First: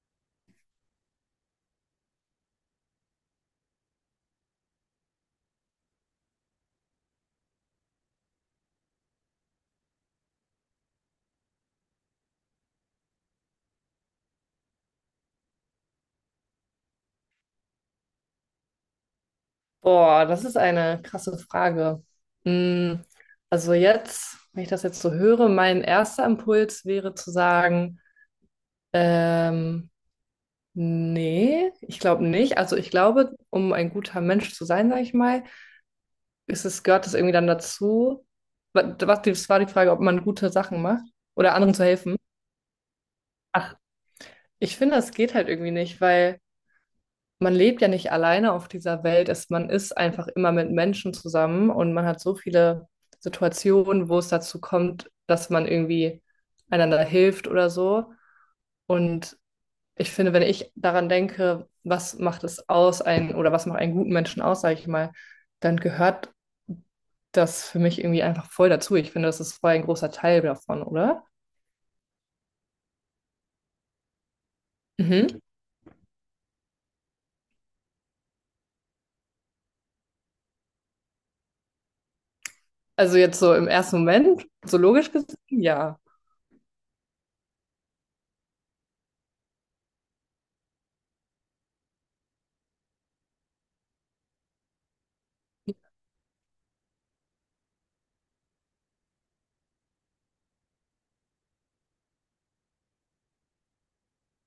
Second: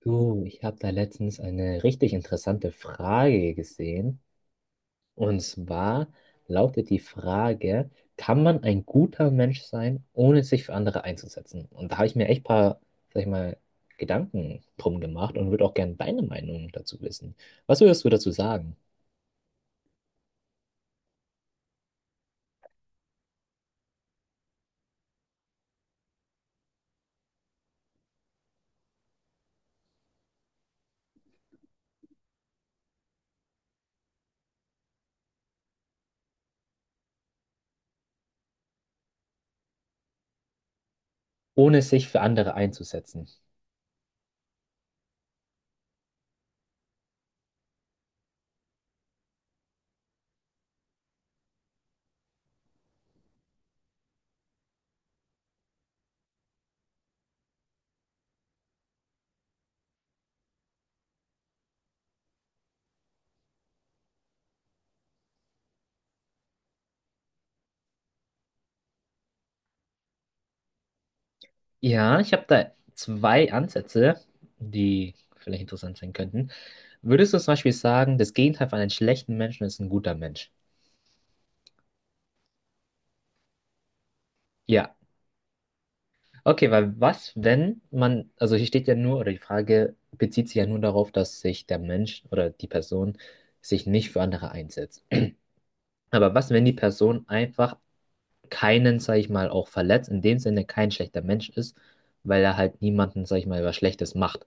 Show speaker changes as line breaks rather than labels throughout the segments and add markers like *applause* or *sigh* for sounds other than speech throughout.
Du, ich habe da letztens eine richtig interessante Frage gesehen. Und zwar lautet die Frage, kann man ein guter Mensch sein, ohne sich für andere einzusetzen? Und da habe ich mir echt ein paar, sag ich mal, Gedanken drum gemacht und würde auch gerne deine Meinung dazu wissen. Was würdest du dazu sagen,
Boah, das ist eine krasse Frage. Mm, also jetzt, wenn ich das jetzt so höre, mein erster Impuls wäre zu sagen, ähm, nee, ich glaube nicht. Also ich glaube, um ein guter Mensch zu sein, sage ich mal, ist es, gehört es irgendwie dann dazu. Was, das war die Frage, ob man gute Sachen macht oder anderen
ohne
zu
sich
helfen.
für andere einzusetzen?
Ach, ich finde, das geht halt irgendwie nicht, weil man lebt ja nicht alleine auf dieser Welt. Es, man ist einfach immer mit Menschen zusammen und man hat so viele Situationen, wo es dazu kommt, dass man irgendwie einander hilft oder so. Und ich finde, wenn ich daran denke, was macht es aus, einen, oder was macht einen guten Menschen aus, sage ich mal, dann gehört das für mich irgendwie einfach voll dazu. Ich finde, das ist voll ein großer Teil davon, oder?
Ja, ich habe da zwei Ansätze, die
Mhm.
vielleicht interessant sein könnten. Würdest du zum Beispiel sagen, das Gegenteil von einem schlechten Menschen ist ein guter Mensch?
Also jetzt so im ersten Moment, so
Ja.
logisch gesehen, ja.
Okay, weil was, wenn man, also hier steht ja nur, oder die Frage bezieht sich ja nur darauf, dass sich der Mensch oder die Person sich nicht für andere einsetzt. Aber was, wenn die Person einfach keinen, sag ich mal, auch verletzt, in dem Sinne kein schlechter Mensch ist, weil er halt niemanden, sag ich mal, was Schlechtes macht?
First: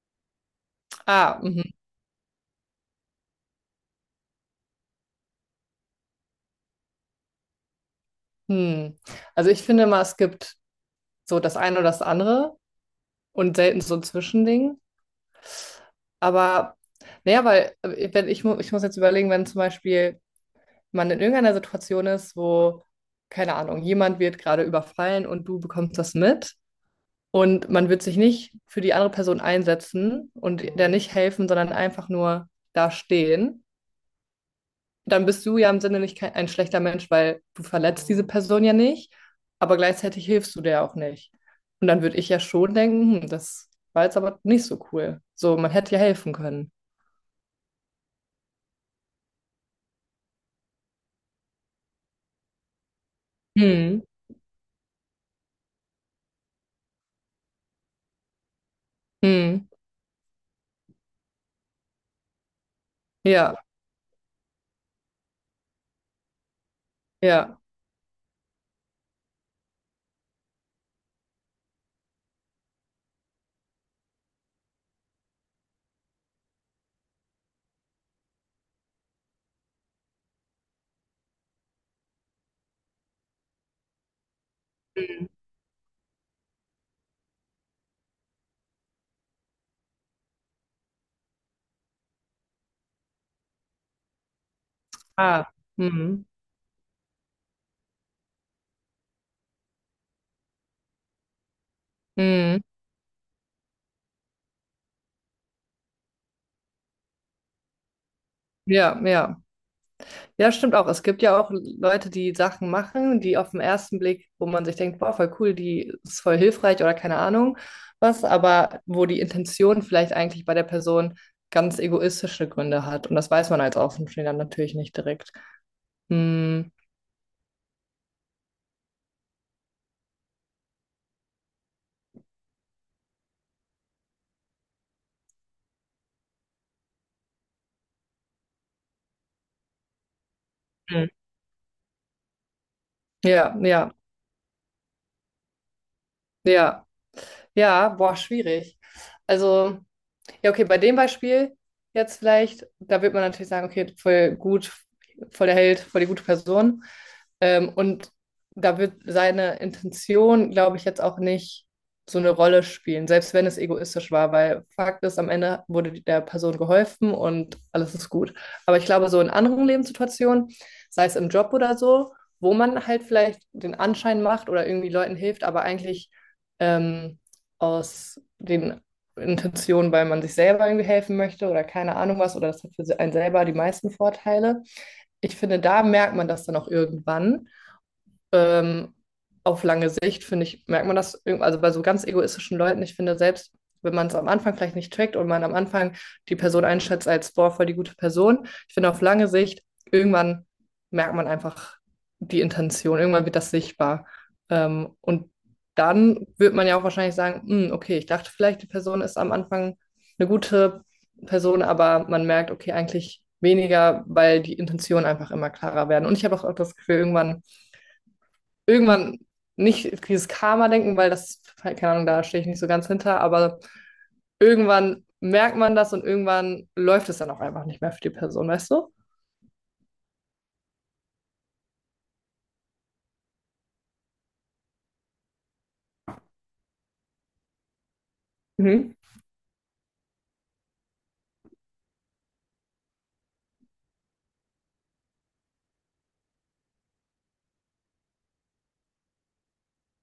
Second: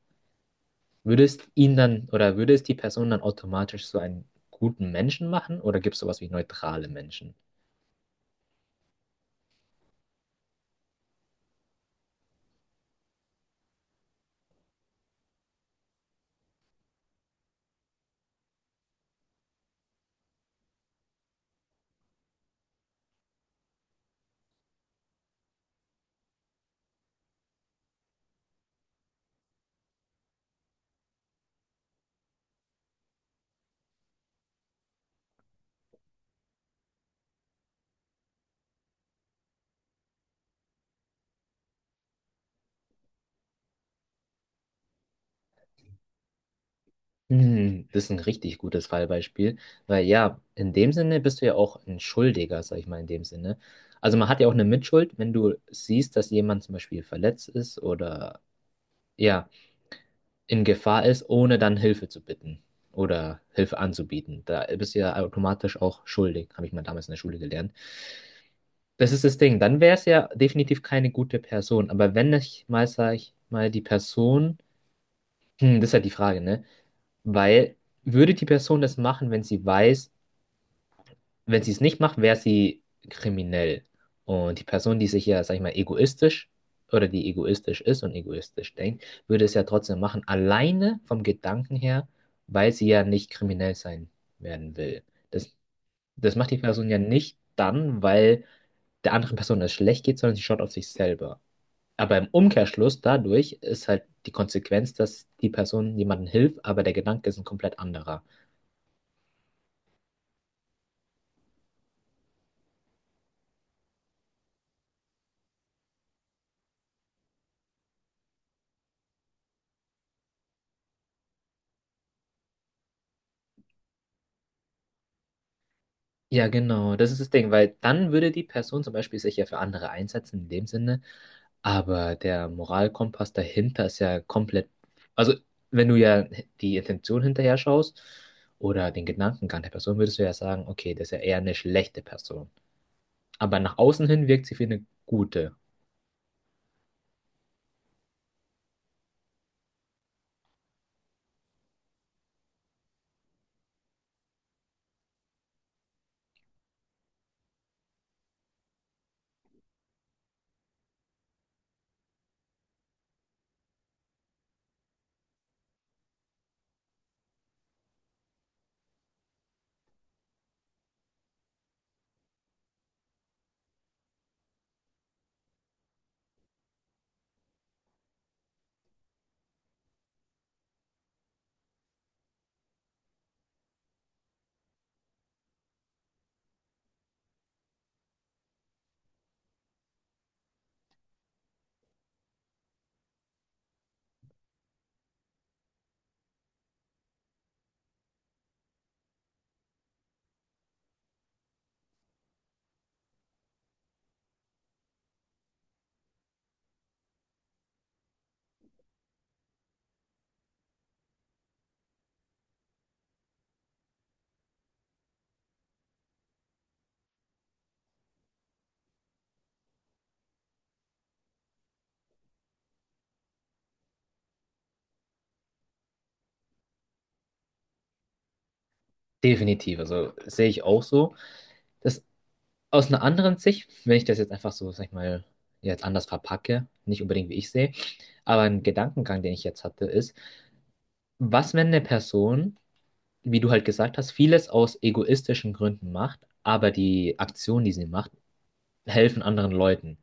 Würde es
Ah, mhm.
ihn dann, oder würde es die Person dann automatisch so einen guten Menschen machen, oder gibt es sowas wie neutrale Menschen?
Hm. Also ich finde mal, es gibt so das eine oder das andere und selten so ein Zwischending. Aber naja, weil wenn ich, ich muss jetzt überlegen, wenn zum Beispiel man in irgendeiner Situation ist, wo, keine Ahnung, jemand wird gerade überfallen und du bekommst das mit und man wird sich nicht für die andere Person einsetzen und der nicht helfen, sondern einfach nur da stehen. Dann bist du ja im Sinne nicht kein, ein schlechter Mensch, weil du verletzt diese Person ja nicht, aber gleichzeitig hilfst du der auch nicht. Und dann würde ich ja schon denken, hm, das war jetzt aber nicht so cool. So, man hätte ja helfen können.
Hm, das ist ein richtig gutes Fallbeispiel, weil ja, in dem Sinne bist du ja auch ein Schuldiger, sag ich mal, in dem Sinne.
Hm,
Also man hat ja auch eine Mitschuld, wenn du siehst, dass jemand zum Beispiel verletzt ist oder ja,
hm,
in Gefahr ist, ohne dann Hilfe zu bitten oder
ja,
Hilfe anzubieten. Da bist du ja automatisch auch schuldig, habe ich mal damals in der Schule
ja.
gelernt. Das ist das Ding, dann wäre es ja definitiv keine gute Person, aber wenn ich mal, sag ich mal, die Person, hm, das ist halt die Frage, ne? Weil würde die Person das machen, wenn sie weiß, wenn sie es nicht macht, wäre sie kriminell. Und die Person, die sich ja, sag ich mal, egoistisch oder die egoistisch ist und egoistisch denkt, würde es ja trotzdem machen, alleine vom Gedanken her, weil sie ja nicht kriminell sein werden will.
Ah,
Das,
hm,
das macht die Person ja nicht dann, weil der anderen Person es schlecht geht, sondern sie schaut auf sich selber. Aber im
hm,
Umkehrschluss dadurch ist halt die Konsequenz, dass die Person jemandem hilft, aber der Gedanke ist ein komplett anderer.
ja, ja. Ja, stimmt auch. Es gibt ja auch Leute, die Sachen machen, die auf den ersten Blick, wo man sich denkt, boah, voll cool, die ist voll hilfreich oder keine Ahnung was, aber wo die Intention vielleicht eigentlich bei der Person ganz egoistische Gründe hat. Und das weiß man als Außenstehender natürlich nicht direkt.
Ja,
Hm.
genau, das ist das Ding, weil dann würde die Person zum Beispiel sich ja für andere einsetzen in dem Sinne, aber der Moralkompass dahinter ist ja komplett, also wenn du ja die Intention hinterher schaust oder den Gedankengang der Person, würdest du ja sagen, okay,
Mhm.
das ist ja eher eine schlechte Person.
Ja,
Aber nach
ja,
außen hin wirkt sie wie eine gute.
ja. Ja, boah, schwierig. Also. Ja, okay, bei dem Beispiel jetzt vielleicht, da wird man natürlich sagen, okay, voll gut, voll der Held, voll die gute Person. Und da wird seine Intention, glaube ich, jetzt auch nicht so eine Rolle spielen, selbst wenn es egoistisch war, weil Fakt ist, am Ende wurde der Person geholfen und alles ist gut. Aber ich glaube, so in anderen Lebenssituationen, sei es im Job oder so, wo man halt vielleicht den Anschein macht oder irgendwie Leuten hilft, aber eigentlich ähm, aus den Intention, weil man sich selber irgendwie helfen möchte oder keine Ahnung was, oder das hat für einen selber die meisten Vorteile. Ich finde, da merkt man das dann auch irgendwann ähm, auf lange Sicht, finde ich, merkt man das, also bei so ganz egoistischen Leuten, ich finde selbst, wenn man es am Anfang vielleicht nicht trackt und man am Anfang die Person einschätzt als, boah, voll die gute Person, ich finde auf lange Sicht, irgendwann merkt man einfach die Intention, irgendwann wird das sichtbar. Und dann wird man ja auch wahrscheinlich sagen, "Hm, okay, ich dachte vielleicht, die Person ist am Anfang eine gute Person, aber man merkt, okay, eigentlich weniger, weil die Intentionen einfach immer klarer werden. Und ich habe auch das Gefühl, irgendwann nicht dieses Karma-Denken, weil das, keine Ahnung, da stehe ich nicht so ganz hinter, aber irgendwann merkt man das und irgendwann läuft es dann auch einfach nicht mehr für die Person, weißt du?
Definitiv, also sehe ich auch so. Das aus einer anderen Sicht, wenn ich das jetzt einfach so, sag ich mal, jetzt anders verpacke, nicht unbedingt wie ich sehe, aber ein
Mhm.
Gedankengang, den ich jetzt hatte, ist, was, wenn eine Person, wie du halt gesagt hast, vieles aus egoistischen Gründen macht, aber die Aktionen, die sie macht, helfen anderen Leuten?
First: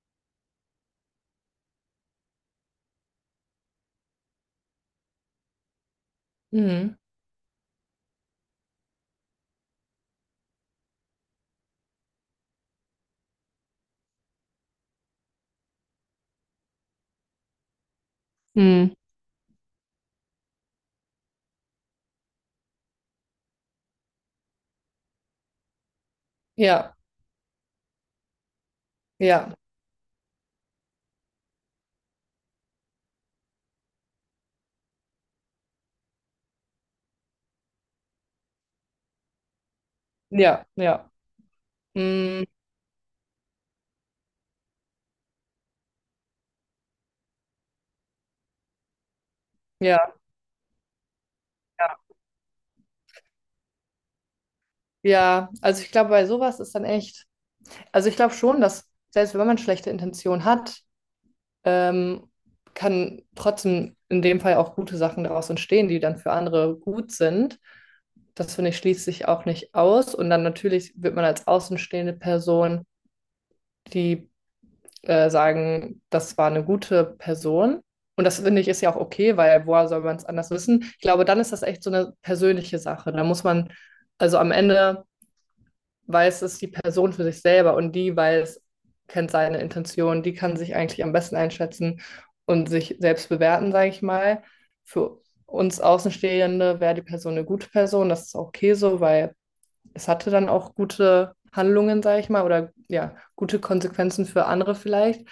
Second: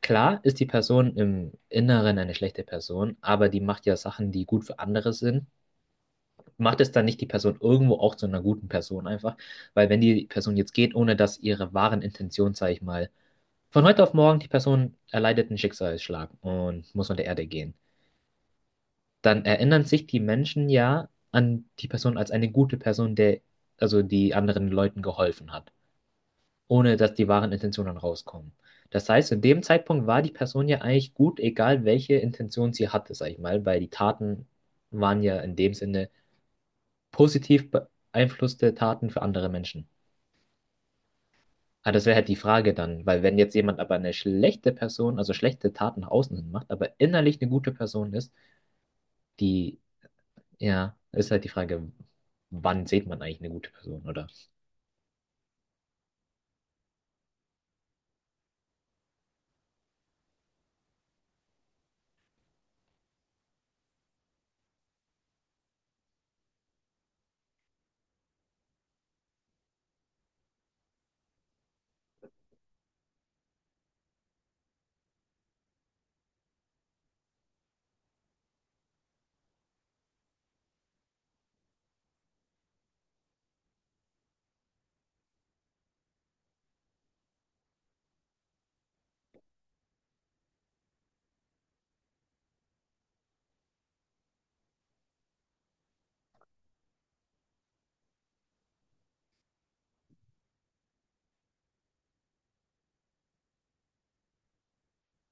Klar ist die Person im Inneren eine schlechte Person, aber die macht ja Sachen, die gut für andere sind. Macht es
Mhm.
dann nicht die Person irgendwo auch zu einer guten Person einfach? Weil wenn die Person jetzt geht, ohne dass ihre wahren Intentionen, sag ich mal, von heute auf morgen die Person erleidet einen Schicksalsschlag und muss von der Erde gehen.
Mhm.
Dann erinnern sich die Menschen ja an die Person als eine gute Person, der also die anderen Leuten geholfen hat, ohne
Ja,
dass die wahren Intentionen rauskommen. Das heißt, in
ja,
dem Zeitpunkt war die Person ja eigentlich gut, egal welche Intention sie hatte, sag ich mal, weil die Taten waren ja in dem Sinne positiv beeinflusste Taten für andere Menschen.
ja, ja.
Ah, das wäre halt die
Mhm.
Frage dann, weil wenn jetzt jemand aber eine schlechte Person, also schlechte Taten nach außen hin macht, aber innerlich eine gute Person ist, die.
Ja,
Ja, ist halt die Frage,
ja,
wann sieht man eigentlich eine gute Person, oder?
ja. Also ich glaube, bei sowas ist dann echt, also ich glaube schon, dass selbst wenn man schlechte Intention hat, ähm, kann trotzdem in dem Fall auch gute Sachen daraus entstehen, die dann für andere gut sind. Das finde ich schließt sich auch nicht aus. Und dann natürlich wird man als außenstehende Person, die sagen, das war eine gute Person. Und das finde ich ist ja auch okay, weil woher soll man es anders wissen? Ich glaube, dann ist das echt so eine persönliche Sache. Da muss man, also am Ende weiß es die Person für sich selber und die weiß, kennt seine Intention, die kann sich eigentlich am besten einschätzen und sich selbst bewerten, sage ich mal. Für uns Außenstehende wäre die Person eine gute Person, das ist okay so, weil es hatte dann auch gute Handlungen, sage ich mal, oder ja, gute Konsequenzen für andere vielleicht.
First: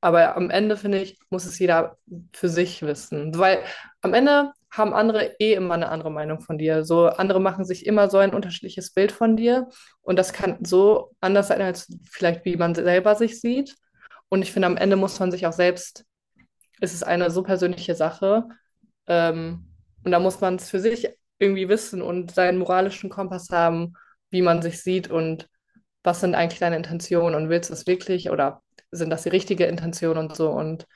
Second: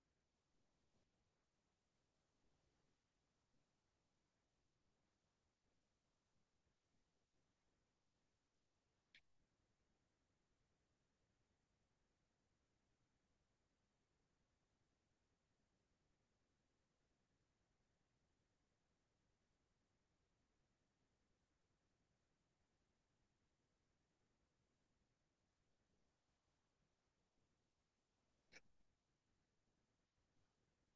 Aber am Ende, finde ich, muss es jeder für sich wissen. Weil am Ende haben andere eh immer eine andere Meinung von dir. So andere machen sich immer so ein unterschiedliches Bild von dir. Und das kann so anders sein, als vielleicht wie man selber sich sieht. Und ich finde, am Ende muss man sich auch selbst ist es eine so persönliche Sache. Ähm, und da muss man es für sich irgendwie wissen und seinen moralischen Kompass haben, wie man sich sieht und was sind eigentlich deine Intentionen und willst du es wirklich oder sind das die richtige Intention und so. Und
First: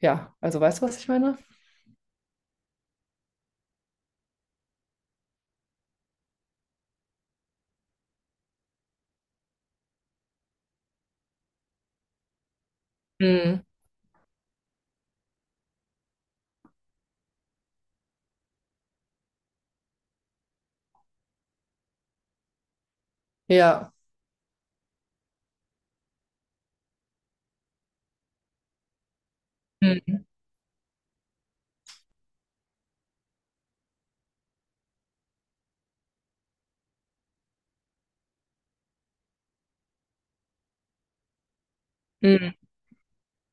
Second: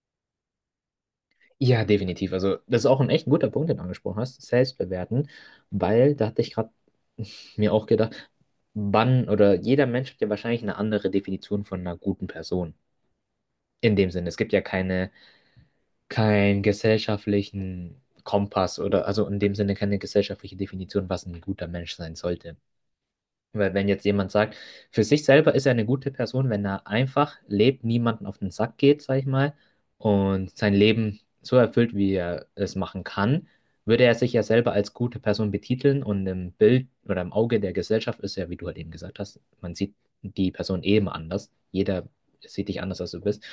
ja, also weißt du, was ich meine?
Ja, definitiv. Also, das ist auch ein echt guter Punkt, den du angesprochen hast, selbstbewerten, weil da hatte ich gerade *laughs* mir auch gedacht, wann oder jeder Mensch hat ja wahrscheinlich eine andere Definition von einer guten Person.
Mm,
In dem Sinne, es gibt ja keine, keinen gesellschaftlichen Kompass oder also in dem Sinne keine gesellschaftliche Definition, was ein guter Mensch sein sollte. Weil wenn
ja.
jetzt jemand sagt, für sich selber ist er eine gute Person, wenn er einfach lebt, niemanden auf den Sack geht, sag ich mal,
Mm,
und sein Leben so erfüllt, wie er es machen kann, würde er sich ja selber als gute Person betiteln und im Bild oder im Auge der Gesellschaft ist ja, wie du halt eben gesagt hast, man sieht die Person eben anders. Jeder
mm,
sieht dich anders, als du bist.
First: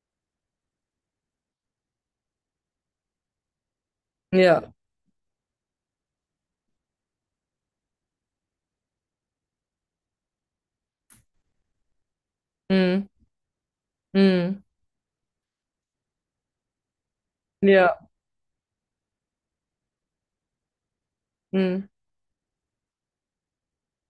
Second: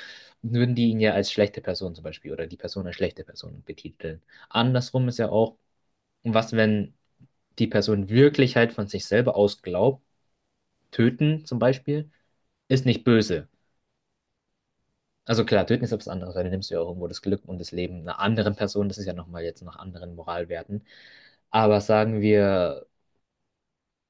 Würden die ihn ja als schlechte Person zum Beispiel oder die Person als schlechte Person betiteln.
ja.
Andersrum ist ja auch, was, wenn die Person wirklich halt von sich selber aus glaubt, Töten zum Beispiel ist nicht
Mm,
böse.
mm,
Also klar, töten ist etwas anderes, weil dann nimmst du ja auch irgendwo das Glück und das
ja.
Leben einer anderen Person. Das ist ja nochmal jetzt nach anderen Moralwerten. Aber
Mm.
sagen wir,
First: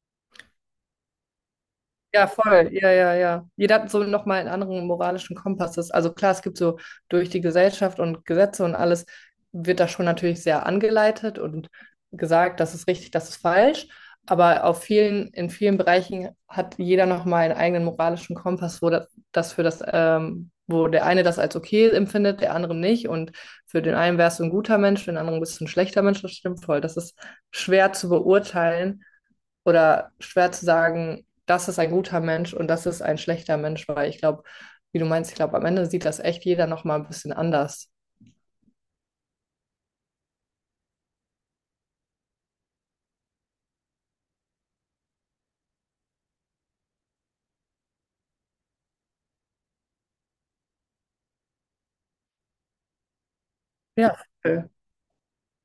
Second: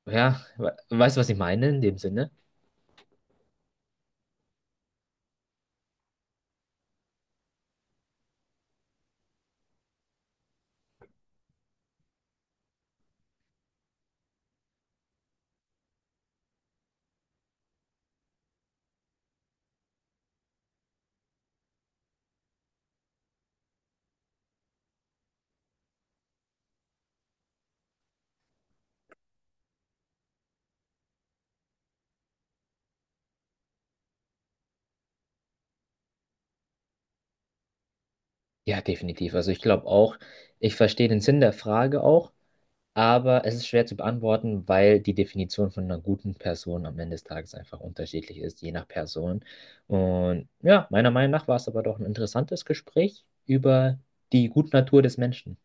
ja, we weißt du, was ich meine in dem
Ja,
Sinne?
voll. Ja, ja, ja. Jeder hat so nochmal einen anderen moralischen Kompass. Das- Also klar, es gibt so durch die Gesellschaft und Gesetze und alles wird da schon natürlich sehr angeleitet und gesagt, das ist richtig, das ist falsch. Aber auf vielen, in vielen Bereichen hat jeder nochmal einen eigenen moralischen Kompass, wo das, das für das, wo der eine das als okay empfindet, der andere nicht. Und für den einen wärst du ein guter Mensch, für den anderen bist du ein schlechter Mensch. Das stimmt voll. Das ist schwer zu beurteilen oder schwer zu sagen, das ist ein guter Mensch und das ist ein schlechter Mensch, weil ich glaube, wie du meinst, ich glaube, am Ende sieht das echt jeder nochmal ein bisschen anders.
Ja, definitiv. Also ich glaube auch, ich verstehe den Sinn der Frage auch, aber es ist schwer zu beantworten, weil die Definition von einer guten Person am Ende des Tages einfach unterschiedlich ist, je nach Person. Und ja, meiner Meinung nach war es aber doch ein interessantes Gespräch über
Ja.
die
Äh,
Gutnatur des Menschen.